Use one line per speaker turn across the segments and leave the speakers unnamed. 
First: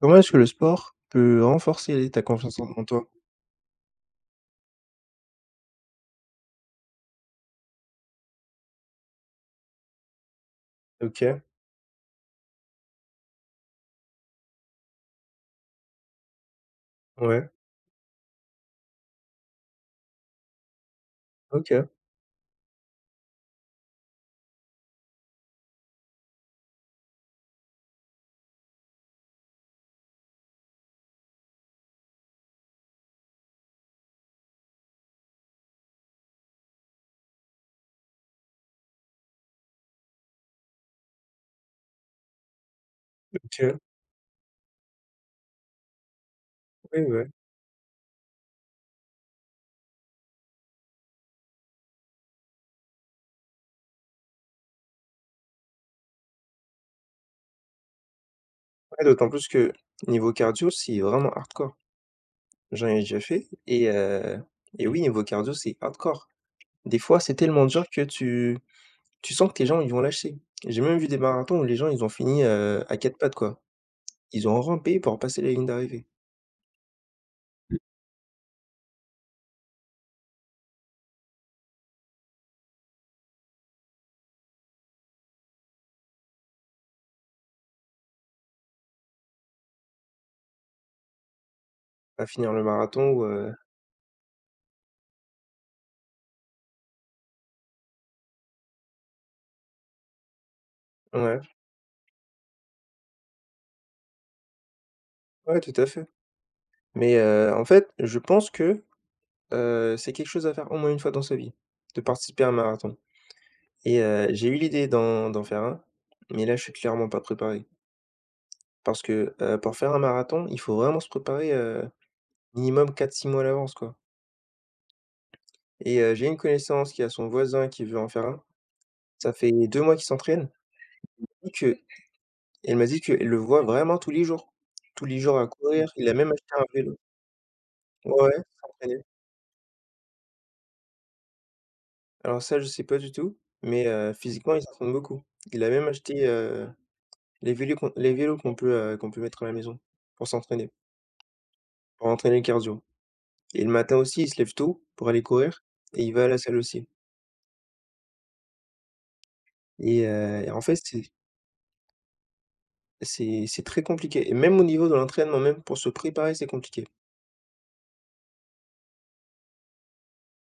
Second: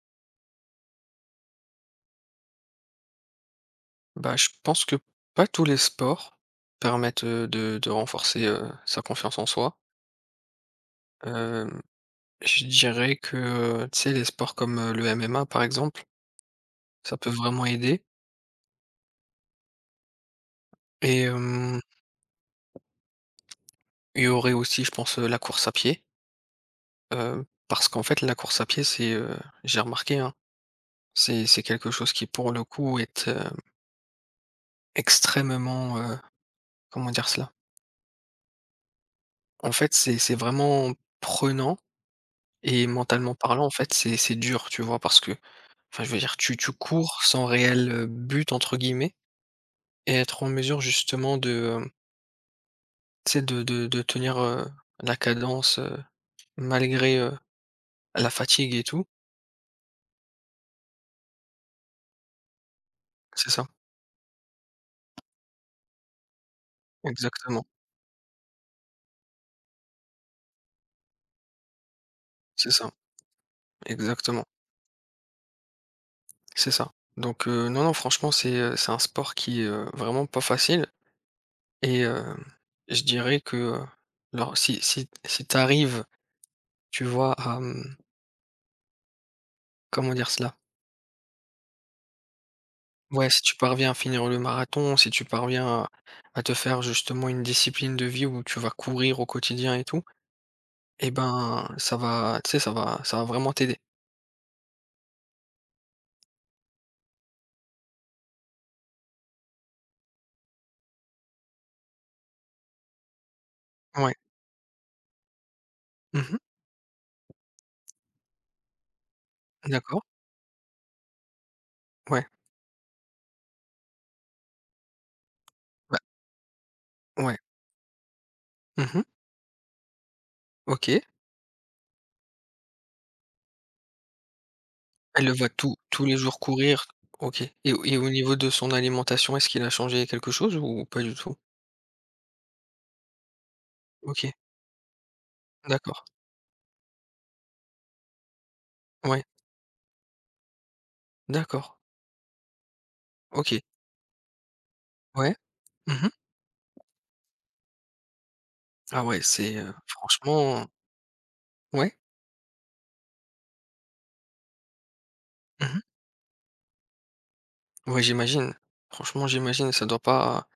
Comment est-ce que le sport peut renforcer ta confiance en toi?
Je pense que pas tous les sports permettent, de renforcer, sa confiance en soi.
OK,
Hem, je dirais que, tu sais, les sports comme, le MMA, par exemple, ça peut
ouais,
vraiment aider et
OK,
hem, il y aurait aussi, je pense, la course à pied, parce qu'en fait, la course à pied, c'est, j'ai remarqué, hein, c'est quelque chose qui, pour le coup, est, extrêmement, comment dire cela? En fait, c'est vraiment prenant et mentalement parlant, en
OK,
fait, c'est dur, tu vois? Parce que enfin, je veux dire, tu
oui,
cours
ouais.
sans réel, «but» entre guillemets et être en mesure justement de, tu sais de tenir, la cadence, malgré, la fatigue et
Ouais,
tout.
d'autant plus que niveau cardio, c'est vraiment hardcore. J'en ai déjà fait
C'est ça,
et oui, niveau cardio, c'est hardcore. Des fois, c'est tellement
exactement,
dur que tu sens que tes gens ils vont lâcher. J'ai même vu des marathons où les gens, ils ont fini,
c'est ça,
à 4 pattes, quoi.
exactement,
Ils ont rampé pour passer la ligne d'arrivée,
c'est ça. Donc non, non franchement c'est un sport qui est, vraiment pas facile et hem, je dirais que, alors si tu arrives, tu vois, à, comment dire cela?
à finir le marathon ou
Ouais, si tu parviens à finir le marathon, si tu parviens à te faire justement une discipline de vie où tu vas courir au quotidien et tout, et
ouais,
ben, ça va, tu sais, ça va vraiment t'aider.
ouais, tout à fait. Mais en fait, je pense que c'est quelque chose à faire au moins une fois dans sa vie, de participer à un marathon
Ouais.
j'ai eu l'idée d'en faire un,
Mmh.
mais là, je suis clairement pas préparé. Parce que, pour faire un
D'accord.
marathon, il faut vraiment se préparer,
Ouais.
minimum 4-6 mois à l'avance, quoi
Bah,
j'ai une connaissance qui a son
ouais.
voisin qui veut en faire un.
Mmh.
Ça fait 2 mois qu'il s'entraîne
OK.
et que, elle m'a dit qu'elle le voit vraiment tous les jours. Tous les
Elle
jours à
va tout
courir,
tous
il a
les
même
jours
acheté un
courir.
vélo.
OK et au
Ouais, ouais,
niveau de son
s'entraîner.
alimentation, est-ce qu'il a changé quelque chose ou pas du tout?
Alors ça, je sais pas du tout, mais
OK.
physiquement, il s'entraîne beaucoup. Il a même
D'accord.
acheté. Les vélos qu'on peut
Ouais.
mettre à la maison pour s'entraîner,
D'accord.
pour entraîner le cardio
OK.
et le matin aussi, il se lève tôt pour aller
Ouais.
courir et
Mmh.
il va à la salle aussi
Ah ouais, c'est,
et en
franchement
fait, c'est
ouais.
c'est c'est très compliqué et même au niveau de l'entraînement, même pour
Mmh.
se préparer, c'est compliqué.
Ouais, j'imagine. Franchement, j'imagine, ça doit pas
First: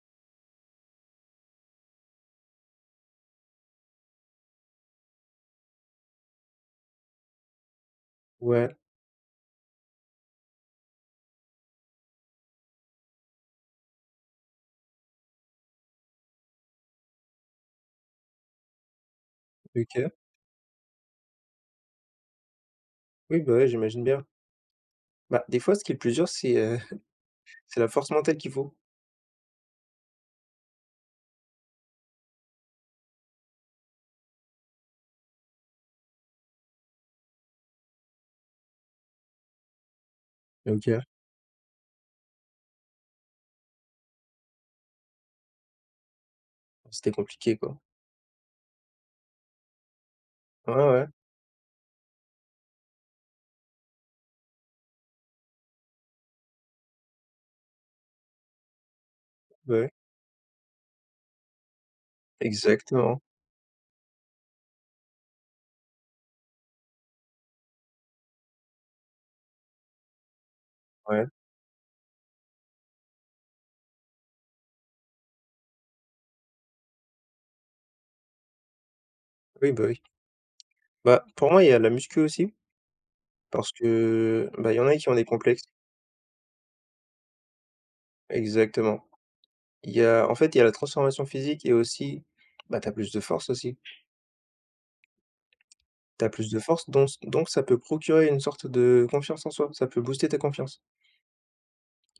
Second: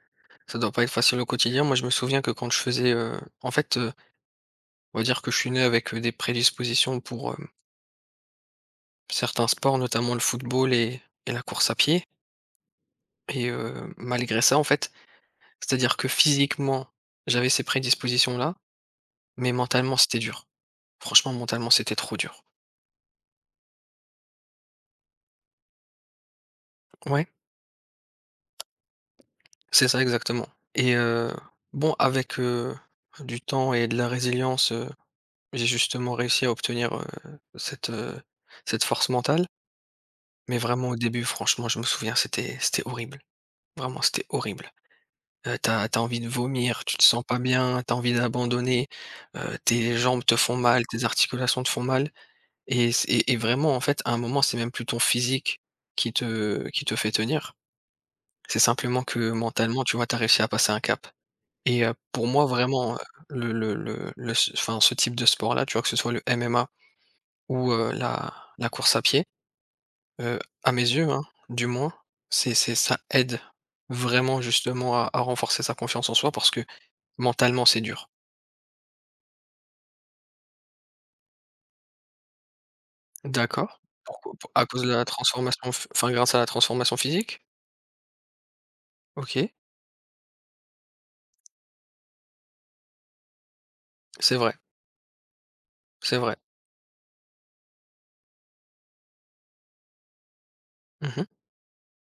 ça doit pas être facile au quotidien. Moi, je me souviens que quand je faisais, en fait, on va dire que je suis né avec, des prédispositions pour,
Ouais,
certains sports, notamment le football et la course à pied et malgré ça, en fait, c'est-à-dire que physiquement, j'avais ces prédispositions-là, mais mentalement,
OK.
c'était dur. Franchement, mentalement, c'était trop dur.
Oui, bah, ouais, j'imagine bien. Bah, des fois, ce qui est le plus dur, c'est,
Ouais,
c'est la force mentale qu'il faut.
c'est ça exactement et bon avec, du temps et de la résilience, j'ai justement réussi à obtenir, cette, cette force mentale, mais vraiment au
OK.
début, franchement, je me souviens, c'était horrible. Vraiment, c'était horrible. T'as as envie de vomir, tu te
C'était
sens pas
compliqué, quoi.
bien, t'as envie d'abandonner, tes jambes te font
Ouais,
mal, tes
ouais,
articulations te font mal et c et vraiment, en fait, à un moment, c'est même plus ton physique qui te fait tenir. C'est simplement que
bah,
mentalement,
ouais,
tu vois, tu réussi à passer un cap et pour moi, vraiment,
exactement.
le s enfin, ce type de sport-là, tu vois, que ce soit le MMA ou, la course à pied, heu, à mes yeux, hein,
Ouais.
du moins, c'est ça aide vraiment justement à renforcer sa confiance en soi parce que mentalement c'est dur.
Oui. Bah, pour moi, il y a la muscu aussi parce
D'accord. Pourquoi? Pou
que,
à
bah, il
cause
y en
de
a
la
qui ont des complexes
transformation phy enfin grâce à la transformation physique?
exactement.
OK,
Il y a En fait, il y a la transformation physique et aussi, bah, t'as plus de force aussi.
c'est vrai, c'est
T'as
vrai.
plus de force donc ça peut procurer une sorte de confiance en soi, ça peut booster ta confiance.
Mmh mh.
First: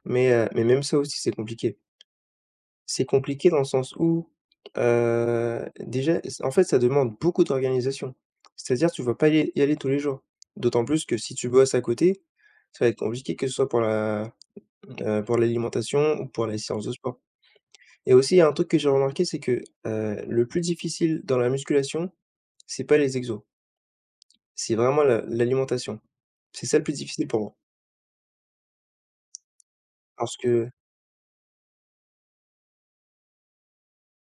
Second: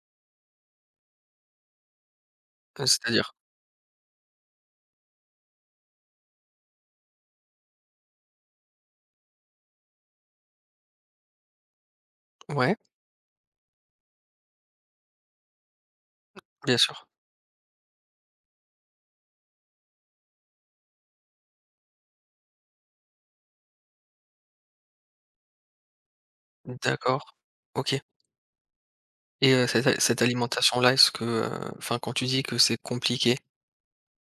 Mais même ça aussi c'est compliqué. C'est
C'est-à-dire?
compliqué dans le sens où, déjà s en fait ça demande beaucoup d'organisation. C'est-à-dire tu vas pas y aller tous les jours. D'autant plus que si tu bosses à côté,
Ouais,
ça va être compliqué que ce soit pour l'alimentation ou pour les
bien
séances de
sûr.
sport. Et aussi il y a un truc que j'ai remarqué, c'est que, le plus difficile dans la musculation, c'est pas les exos, c'est vraiment la l'alimentation. C'est ça le plus
D'accord,
difficile pour moi.
OK et cette a cette
Parce que
alimentation-là, est-ce que, enfin quand tu dis que c'est compliqué,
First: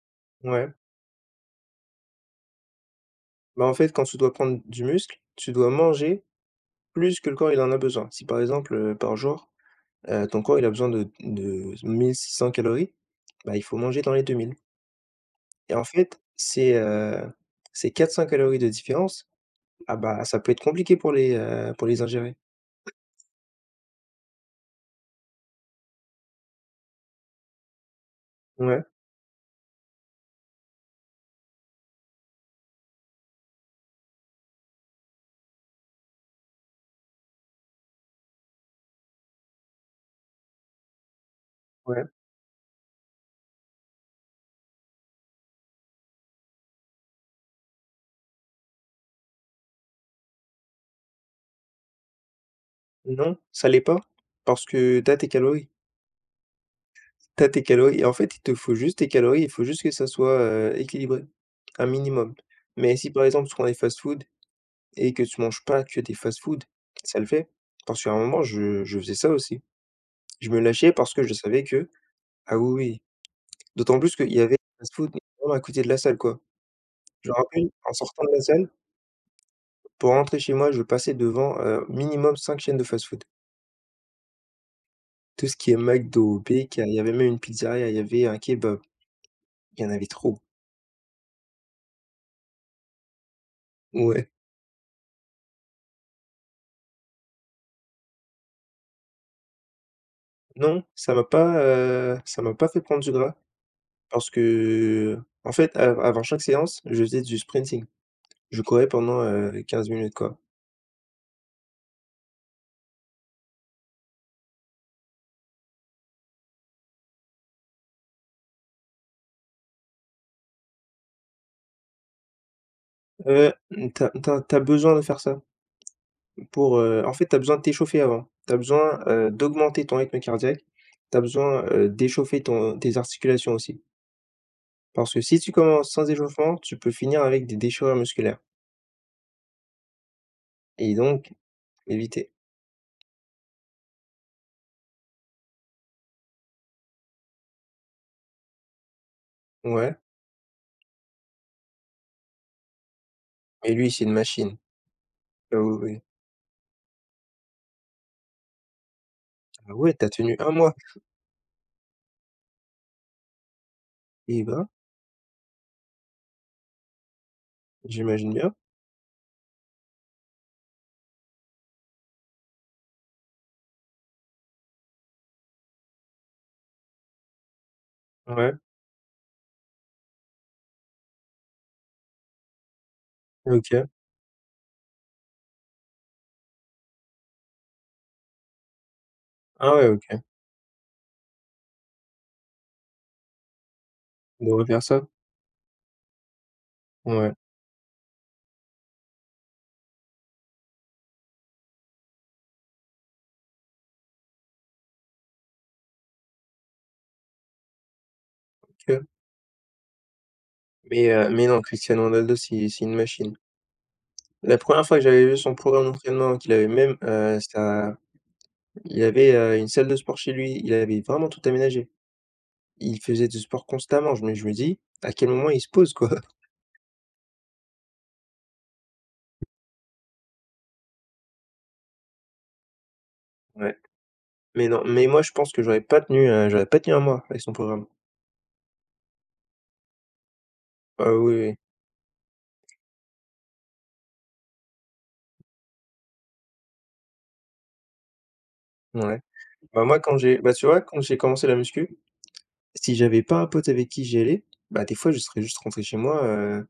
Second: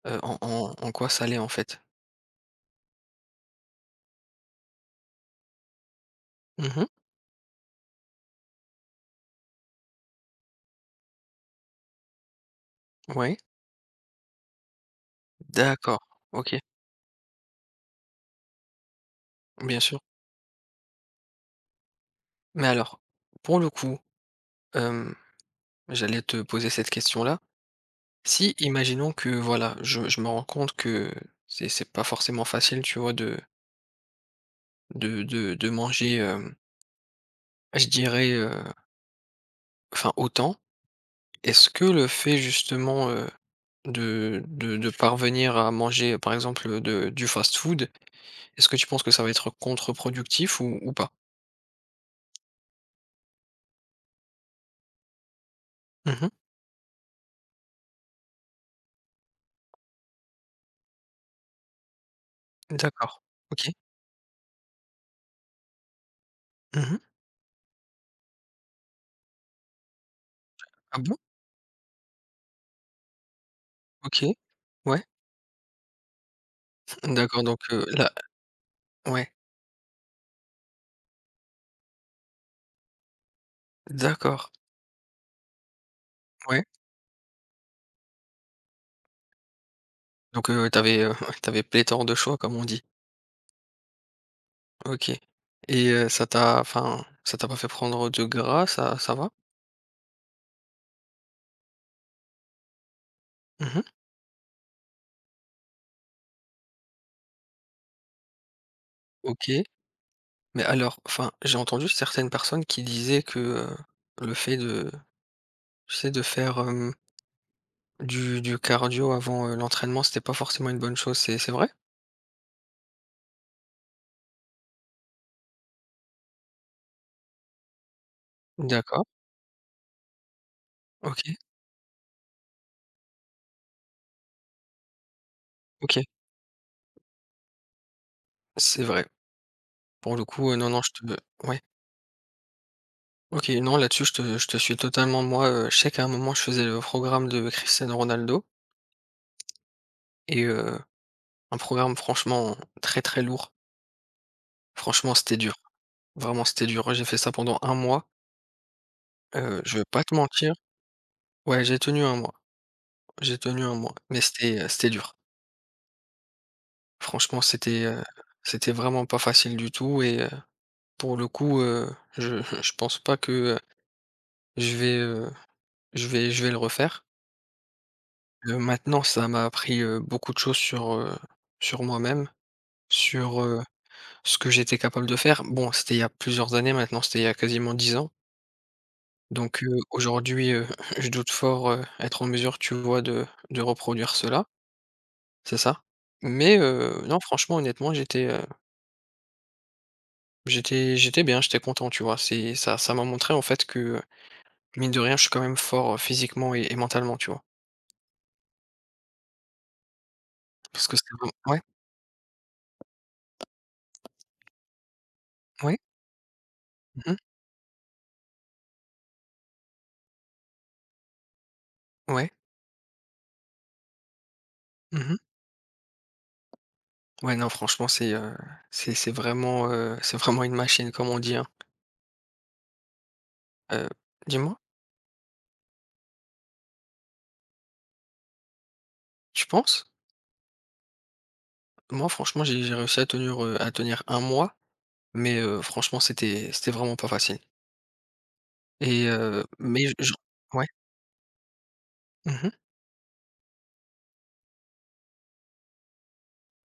en en
ouais,
en quoi ça l'est en fait?
bah, en fait, quand tu dois prendre du muscle, tu dois manger
Mmh.
plus que le corps il en a besoin. Si par exemple, par jour, ton corps il a besoin de 1600 calories,
Ouais,
bah, il faut manger dans les 2000. Et en
d'accord,
fait,
OK,
c'est 400 calories de différence,
bien
ah
sûr.
bah, ça peut être compliqué pour les ingérer.
Mais alors, pour le coup, hem, j'allais te poser cette question-là. Si,
Ouais,
imaginons que voilà, je me rends compte que c'est pas forcément facile, tu vois, de de manger, je dirais, enfin autant. Est-ce que
ouais.
le fait justement, de parvenir à manger, par exemple, de du fast-food, est-ce que tu penses que ça va être contre-productif ou pas?
Non, ça l'est pas parce que tu as tes calories.
Mmh.
Tu as tes calories et en fait, il te faut juste tes calories, il faut juste que ça soit, équilibré, un minimum. Mais si
D'accord.
par exemple, tu prends
OK.
des fast-food et que tu manges pas que des fast-food,
Mmh.
ça le fait. Parce qu'à un moment, je faisais ça aussi. Je me lâchais
Ah
parce
bon?
que je savais que. Ah oui, oui, d'autant plus
OK.
qu'il y avait des
Ouais.
fast-food à côté de la salle, quoi. Je me
D'accord donc
rappelle, en
là
sortant de la salle,
ouais.
pour rentrer chez moi, je passais devant, minimum 5 chaînes de fast-food.
D'accord.
Tout ce qui est McDo,
Ouais.
BK, il y avait même une pizzeria, il y avait un kebab, il y en avait trop.
Donc, t'avais, pléthore de choix comme on dit.
Ouais.
OK et ça t'a enfin, ça t'a pas fait prendre de gras, ça va?
Non, ça m'a pas fait prendre du gras
Mmh.
parce que, en fait, av avant chaque séance, je faisais du sprinting. Je courais pendant,
OK,
15 minutes, quoi.
mais alors enfin, j'ai entendu certaines personnes qui disaient que, le fait de tu sais, de faire, du cardio avant, l'entraînement, c'était pas forcément une bonne chose, c'est vrai?
Mmh, tu as besoin de faire ça pour, en fait, t'as besoin de t'échauffer avant. T'as besoin,
D'accord,
d'augmenter ton rythme cardiaque. T'as
OK,
besoin, d'échauffer ton tes articulations aussi. Parce que si tu commences
OK.
sans échauffement, tu peux finir avec des déchirures musculaires
C'est vrai. Pour le coup, non, non, je
et donc
te ouais.
éviter.
OK, non, là-dessus, je te suis totalement. Moi, je sais qu'à un moment, je faisais le programme de Cristiano Ronaldo
Ouais.
et heu un programme franchement très, très lourd.
Et lui, c'est une machine.
Franchement, c'était dur.
Ah oui, oui.
Vraiment, c'était dur. J'ai fait ça pendant un mois.
Ah
Je vais
ouais,
pas
t'as
te
tenu un
mentir
mois?
ouais, j'ai tenu un mois, j'ai tenu un mois, mais
Eh
c'était,
ben,
c'était dur. Franchement, c'était,
j'imagine bien.
c'était vraiment pas facile du tout et pour le coup, je je pense pas que, heu, je vais, je vais le refaire.
Ouais,
Maintenant, ça m'a appris, beaucoup de choses sur, sur moi-même, sur,
OK.
ce que j'étais capable de faire. Bon, c'était il y a plusieurs années maintenant, c'était il y a quasiment 10 ans. Donc
Ah ouais, OK.
aujourd'hui, je doute fort, être en mesure, tu vois, de reproduire cela,
Il devrait faire ça.
c'est ça. Mais non
Ouais,
franchement honnêtement j'étais, j'étais bien, j'étais content, tu vois? C'est ça ça m'a montré en fait que, mine de rien, je suis quand même fort, physiquement et mentalement, tu vois?
OK.
Parce que c'est
Mais heu,
vraiment
mais
ouais,
non, Cristiano Ronaldo, c'est une machine. La première fois que j'avais vu son
ouais,
programme d'entraînement, qu'il avait même,
mmh
sa il avait, une salle de sport chez lui, il avait vraiment tout aménagé.
ouais,
Il faisait du sport constamment, je me dis: «À
mmh.
quel moment il se pose, quoi?»
Ouais, non franchement c'est, c'est vraiment, c'est vraiment une machine comme on dit, hein.
Ouais.
Heu, dis-moi,
Mais non, mais moi je pense que j'aurais pas tenu un mois avec son programme.
tu penses?
Ah oui, oui,
Moi franchement j'ai réussi à tenir un mois mais franchement, c'était vraiment pas facile
oui.
et
Ouais. Bah,
mais je
moi
je ouais.
tu vois quand j'ai commencé la muscu,
Mmh.
si j'avais pas un pote avec qui j'y allais, bah, des fois je serais juste rentré chez moi,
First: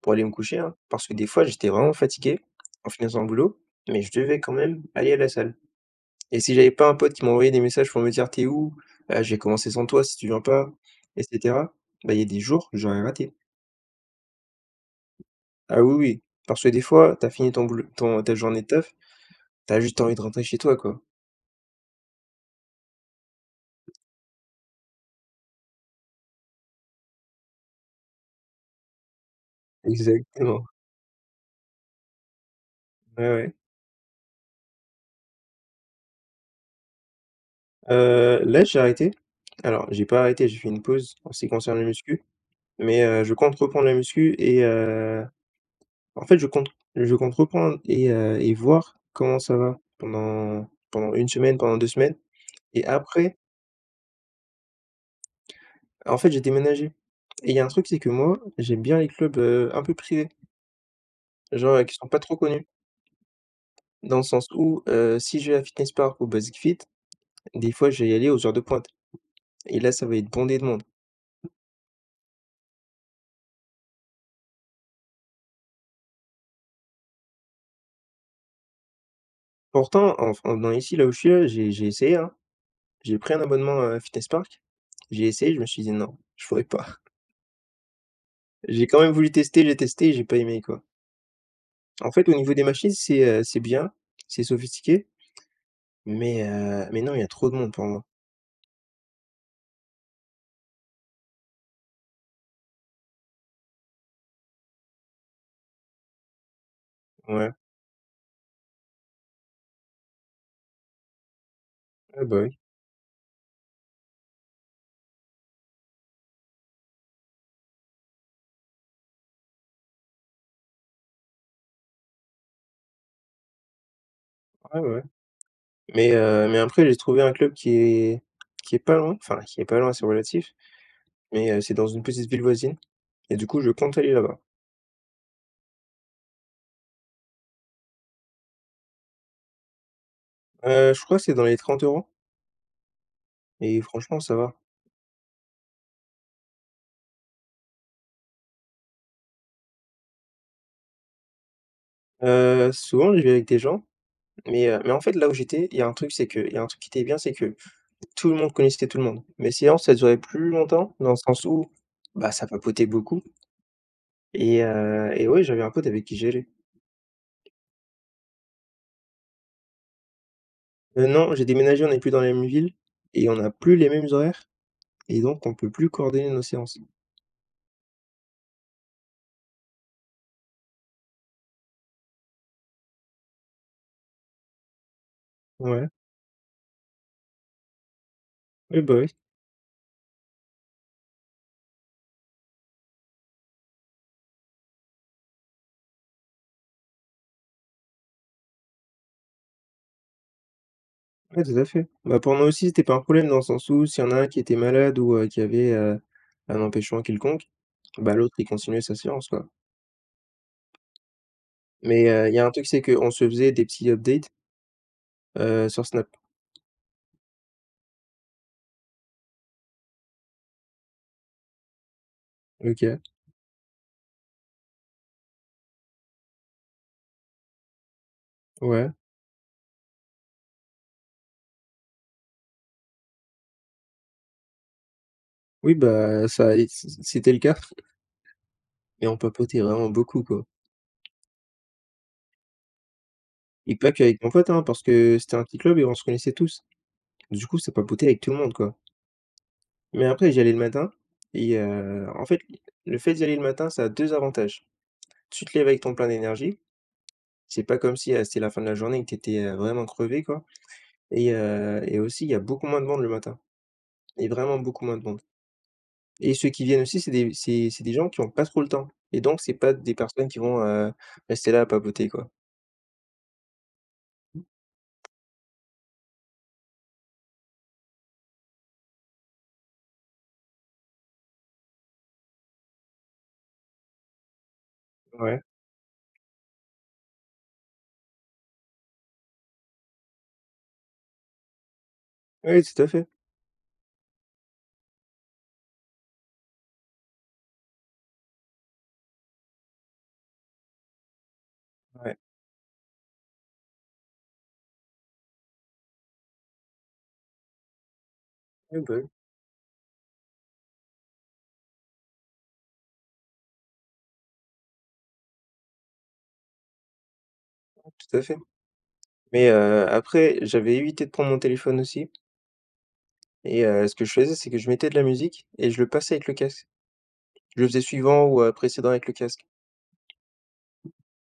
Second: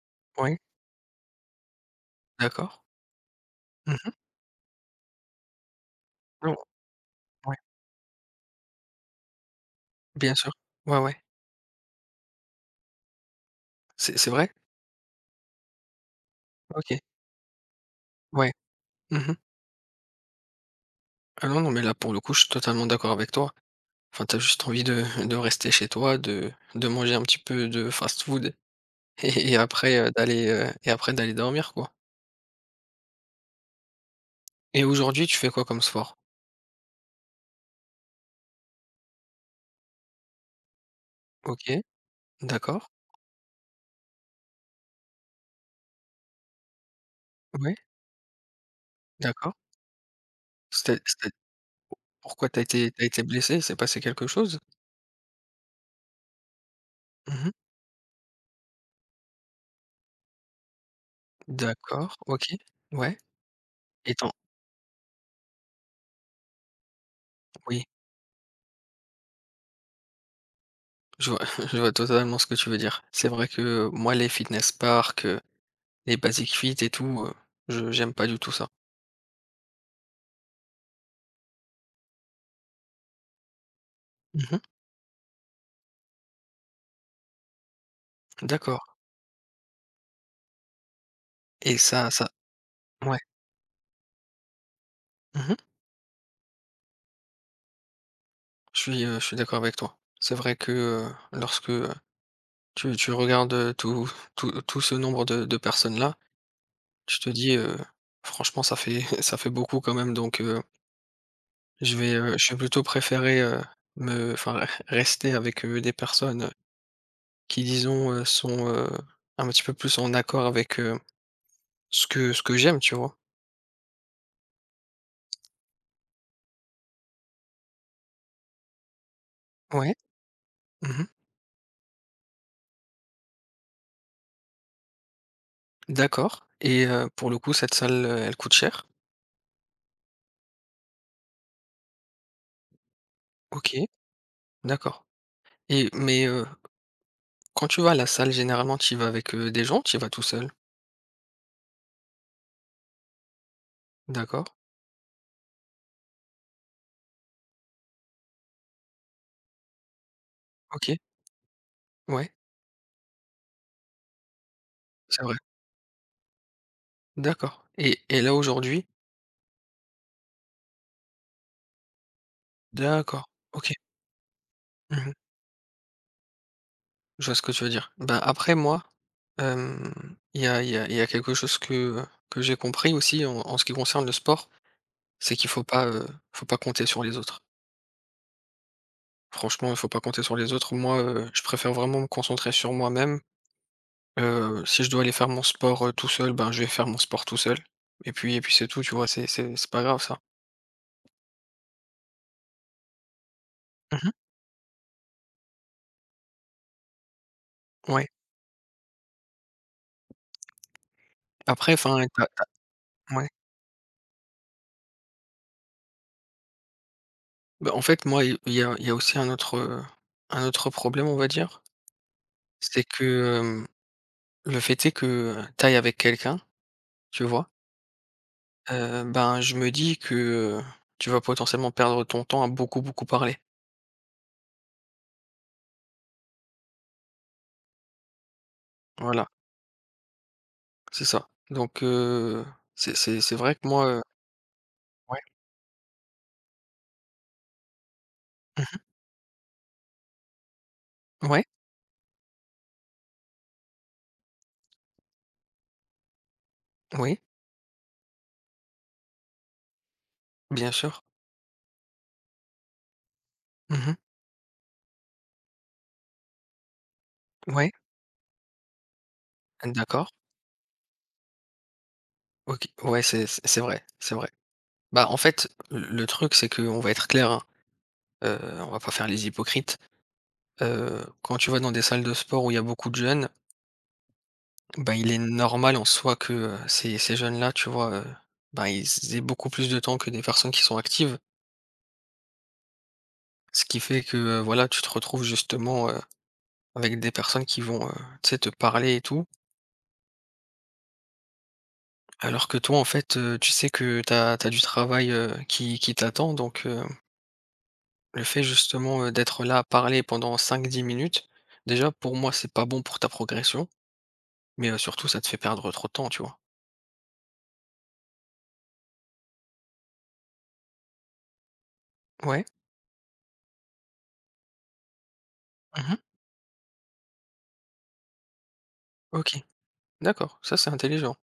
pour aller me
Ouais,
coucher, hein. Parce que des fois j'étais vraiment fatigué
d'accord.
en finissant le boulot, mais je
Mmh.
devais quand même aller à la salle. Et si
Non,
j'avais pas un pote qui m'envoyait
ouais,
des messages pour me dire: «Tu es où? J'ai commencé sans toi si tu
bien
viens
sûr.
pas»
Ouais, ouais.
et cetera, bah, il y a des jours, j'aurais raté.
C'est vrai?
Ah oui, oui, parce que des
OK.
fois, tu as fini ton boulot ton ta
Ouais.
journée de taf,
Mmh.
tu as juste envie de rentrer chez toi, quoi.
Ah non, non, mais là, pour le coup, je suis totalement d'accord avec toi. Enfin, t'as juste envie de rester chez toi, de manger un petit peu de fast-food et après, d'aller,
Exactement,
après d'aller dormir, quoi
ouais, ouais.
et aujourd'hui, tu fais quoi comme sport?
Là, j'ai arrêté. Alors, j'ai pas arrêté, j'ai fait une pause en ce qui concerne
OK,
la muscu,
d'accord.
mais je compte reprendre la muscu en fait, je compte
Ouais,
reprendre et voir comment
d'accord.
ça va pendant
C'est
une
c'est
semaine, pendant 2 semaines
pourquoi t'as
et
été t'as été
après
blessé? Il s'est passé quelque chose?
en fait, j'ai déménagé et
Mmh.
il y a un truc, c'est que moi, j'aime bien les clubs, un peu privés, genre, qui sont
D'accord,
pas trop
OK,
connus.
ouais et
Dans le
dans
sens où, si je vais à Fitness Park ou Basic Fit, des
oui,
fois, je vais y aller aux heures de pointe et là, ça va être bondé de monde.
je vois je vois totalement ce que tu veux dire. C'est vrai que, moi, les fitness parks, les Basic Fit et tout, je j'aime pas du tout ça.
Pourtant, en f en ici, là où je suis là, j'ai essayé, hein. J'ai pris un abonnement à Fitness
Mmh.
Park, j'ai essayé, je me suis dit: «Non, je pourrais pas». J'ai
D'accord
quand même voulu tester, j'ai testé, j'ai pas aimé, quoi.
et ça
En
ça
fait, au niveau des machines,
ouais,
c'est bien, c'est sophistiqué,
mmh
mais non, il y a trop de monde pour moi.
je suis d'accord avec toi. C'est vrai que, lorsque, tu regardes, tout ce nombre de personnes-là, tu te dis,
Ouais,
«Franchement, ça fait ça fait beaucoup quand même», donc
ouais, bah,
je vais
oui.
plutôt préférer, me enfin, rester avec, des personnes, qui disons, sont, un petit peu plus en accord avec, ce que j'aime, tu vois?
Ouais, ouais, ouais. Mais après, j'ai trouvé un club qui est pas loin, enfin qui est pas loin,
Ouais.
c'est relatif,
Mmh.
c'est dans une petite ville voisine et du coup, je compte aller là-bas.
D'accord et pour le coup cette salle, elle coûte cher?
Je crois que c'est dans les 30 euros.
OK,
Et franchement, ça va.
d'accord et mais, quand tu vas à la salle généralement tu y vas avec, des gens tu y vas tout seul?
Souvent, j'y vais avec des gens.
D'accord,
Mais en fait, là où j'étais, il y a un truc, c'est que il y a un truc qui était bien, c'est que tout le monde connaissait tout le monde. Mes séances, elles duraient plus longtemps
OK,
dans le sens où,
ouais,
bah, ça papotait beaucoup et heu
c'est
et
vrai.
ouais, j'avais un pote avec qui j'allais.
D'accord et là aujourd'hui?
Maintenant, j'ai déménagé, on n'est plus dans la même ville
D'accord,
et on a
OK.
plus les mêmes horaires
Mmh.
et donc on peut plus coordonner nos séances.
Je vois ce que tu veux dire. Ben après moi, hem, il y a il y a il y a quelque chose que j'ai compris aussi en ce qui concerne le sport. C'est qu'il
Ouais.
faut pas compter sur les autres.
Oui, bah, oui.
Franchement, il faut pas compter sur les autres. Moi, je préfère vraiment me concentrer sur moi-même. Si je dois aller faire mon sport, tout seul, ben, je vais faire mon sport tout seul et puis c'est tout, tu vois? C'est pas grave ça.
Ouais, tout à fait. Bah, pour nous aussi, c'était pas un problème dans le sens où s'il y en
Mmh.
a un qui était malade ou, qui avait, un empêchement quelconque,
Ouais.
bah, l'autre, il continuait sa séance, quoi.
Après enfin,
Mais,
tu
heu, il y a
as
un truc, c'est qu'on
ouais.
se faisait des petits updates, sur Snap.
Bah, en fait, moi, il y a aussi un autre problème, on va dire. C'est
OK,
que, le fait est que, avec quelqu'un, tu vois?
ouais.
Ben, je me dis que, heu, tu vas potentiellement perdre ton temps à beaucoup, beaucoup parler.
Oui, bah, ça et c'était le cas et on
Voilà.
papotait vraiment beaucoup, quoi
C'est ça. Donc c'est vrai que
et
moi,
pas qu'avec mon pote, hein, parce que
ouais.
c'était un petit club et on se connaissait tous. Du coup, ça papotait avec tout le monde, quoi
Mmh.
mais après, j'allais le matin
Ouais,
en fait, le fait d'y aller le matin, ça a 2 avantages. Tu te lèves avec ton plein d'énergie,
oui,
c'est pas comme si, c'était la fin de la journée et que t'étais vraiment crevé, quoi
bien sûr.
et aussi, il y a beaucoup moins de monde le matin
Mmh.
et vraiment beaucoup moins de monde et ceux qui viennent aussi, c'est des c'est
Ouais,
c'est des gens qui ont pas trop le temps et donc c'est pas des
d'accord.
personnes qui vont, rester là à papoter, quoi.
OK. Ouais, c'est vrai, c'est vrai. Bah, en fait, le truc, c'est que on va être clair, hein, on va pas faire les hypocrites. Quand tu vas dans des salles de sport où il y a beaucoup de jeunes, bah, il est
Ouais.
normal en soi que, ces jeunes-là, tu vois, bah, ils aient beaucoup plus de temps que des personnes qui sont actives.
Oui, tout à fait.
Ce qui fait que, voilà, tu te retrouves justement, avec des personnes qui vont, tu sais, te parler et tout.
Ouais.
Alors que toi, en fait, tu sais que t'as du travail, qui t'attend donc le fait
Oui, bah,
justement, d'être là à parler pendant 5 10 minutes, déjà pour moi, c'est pas bon pour ta progression, mais surtout ça te fait perdre trop de temps, tu vois?
oui, tout à fait. Mais, après, j'avais évité de prendre mon téléphone aussi.
Ouais.
Et ce que je faisais, c'est que je mettais de la musique et je le
Mmh.
passais avec le casque. Je le faisais suivant ou, précédent avec le
OK.
casque.
D'accord, ça, c'est intelligent.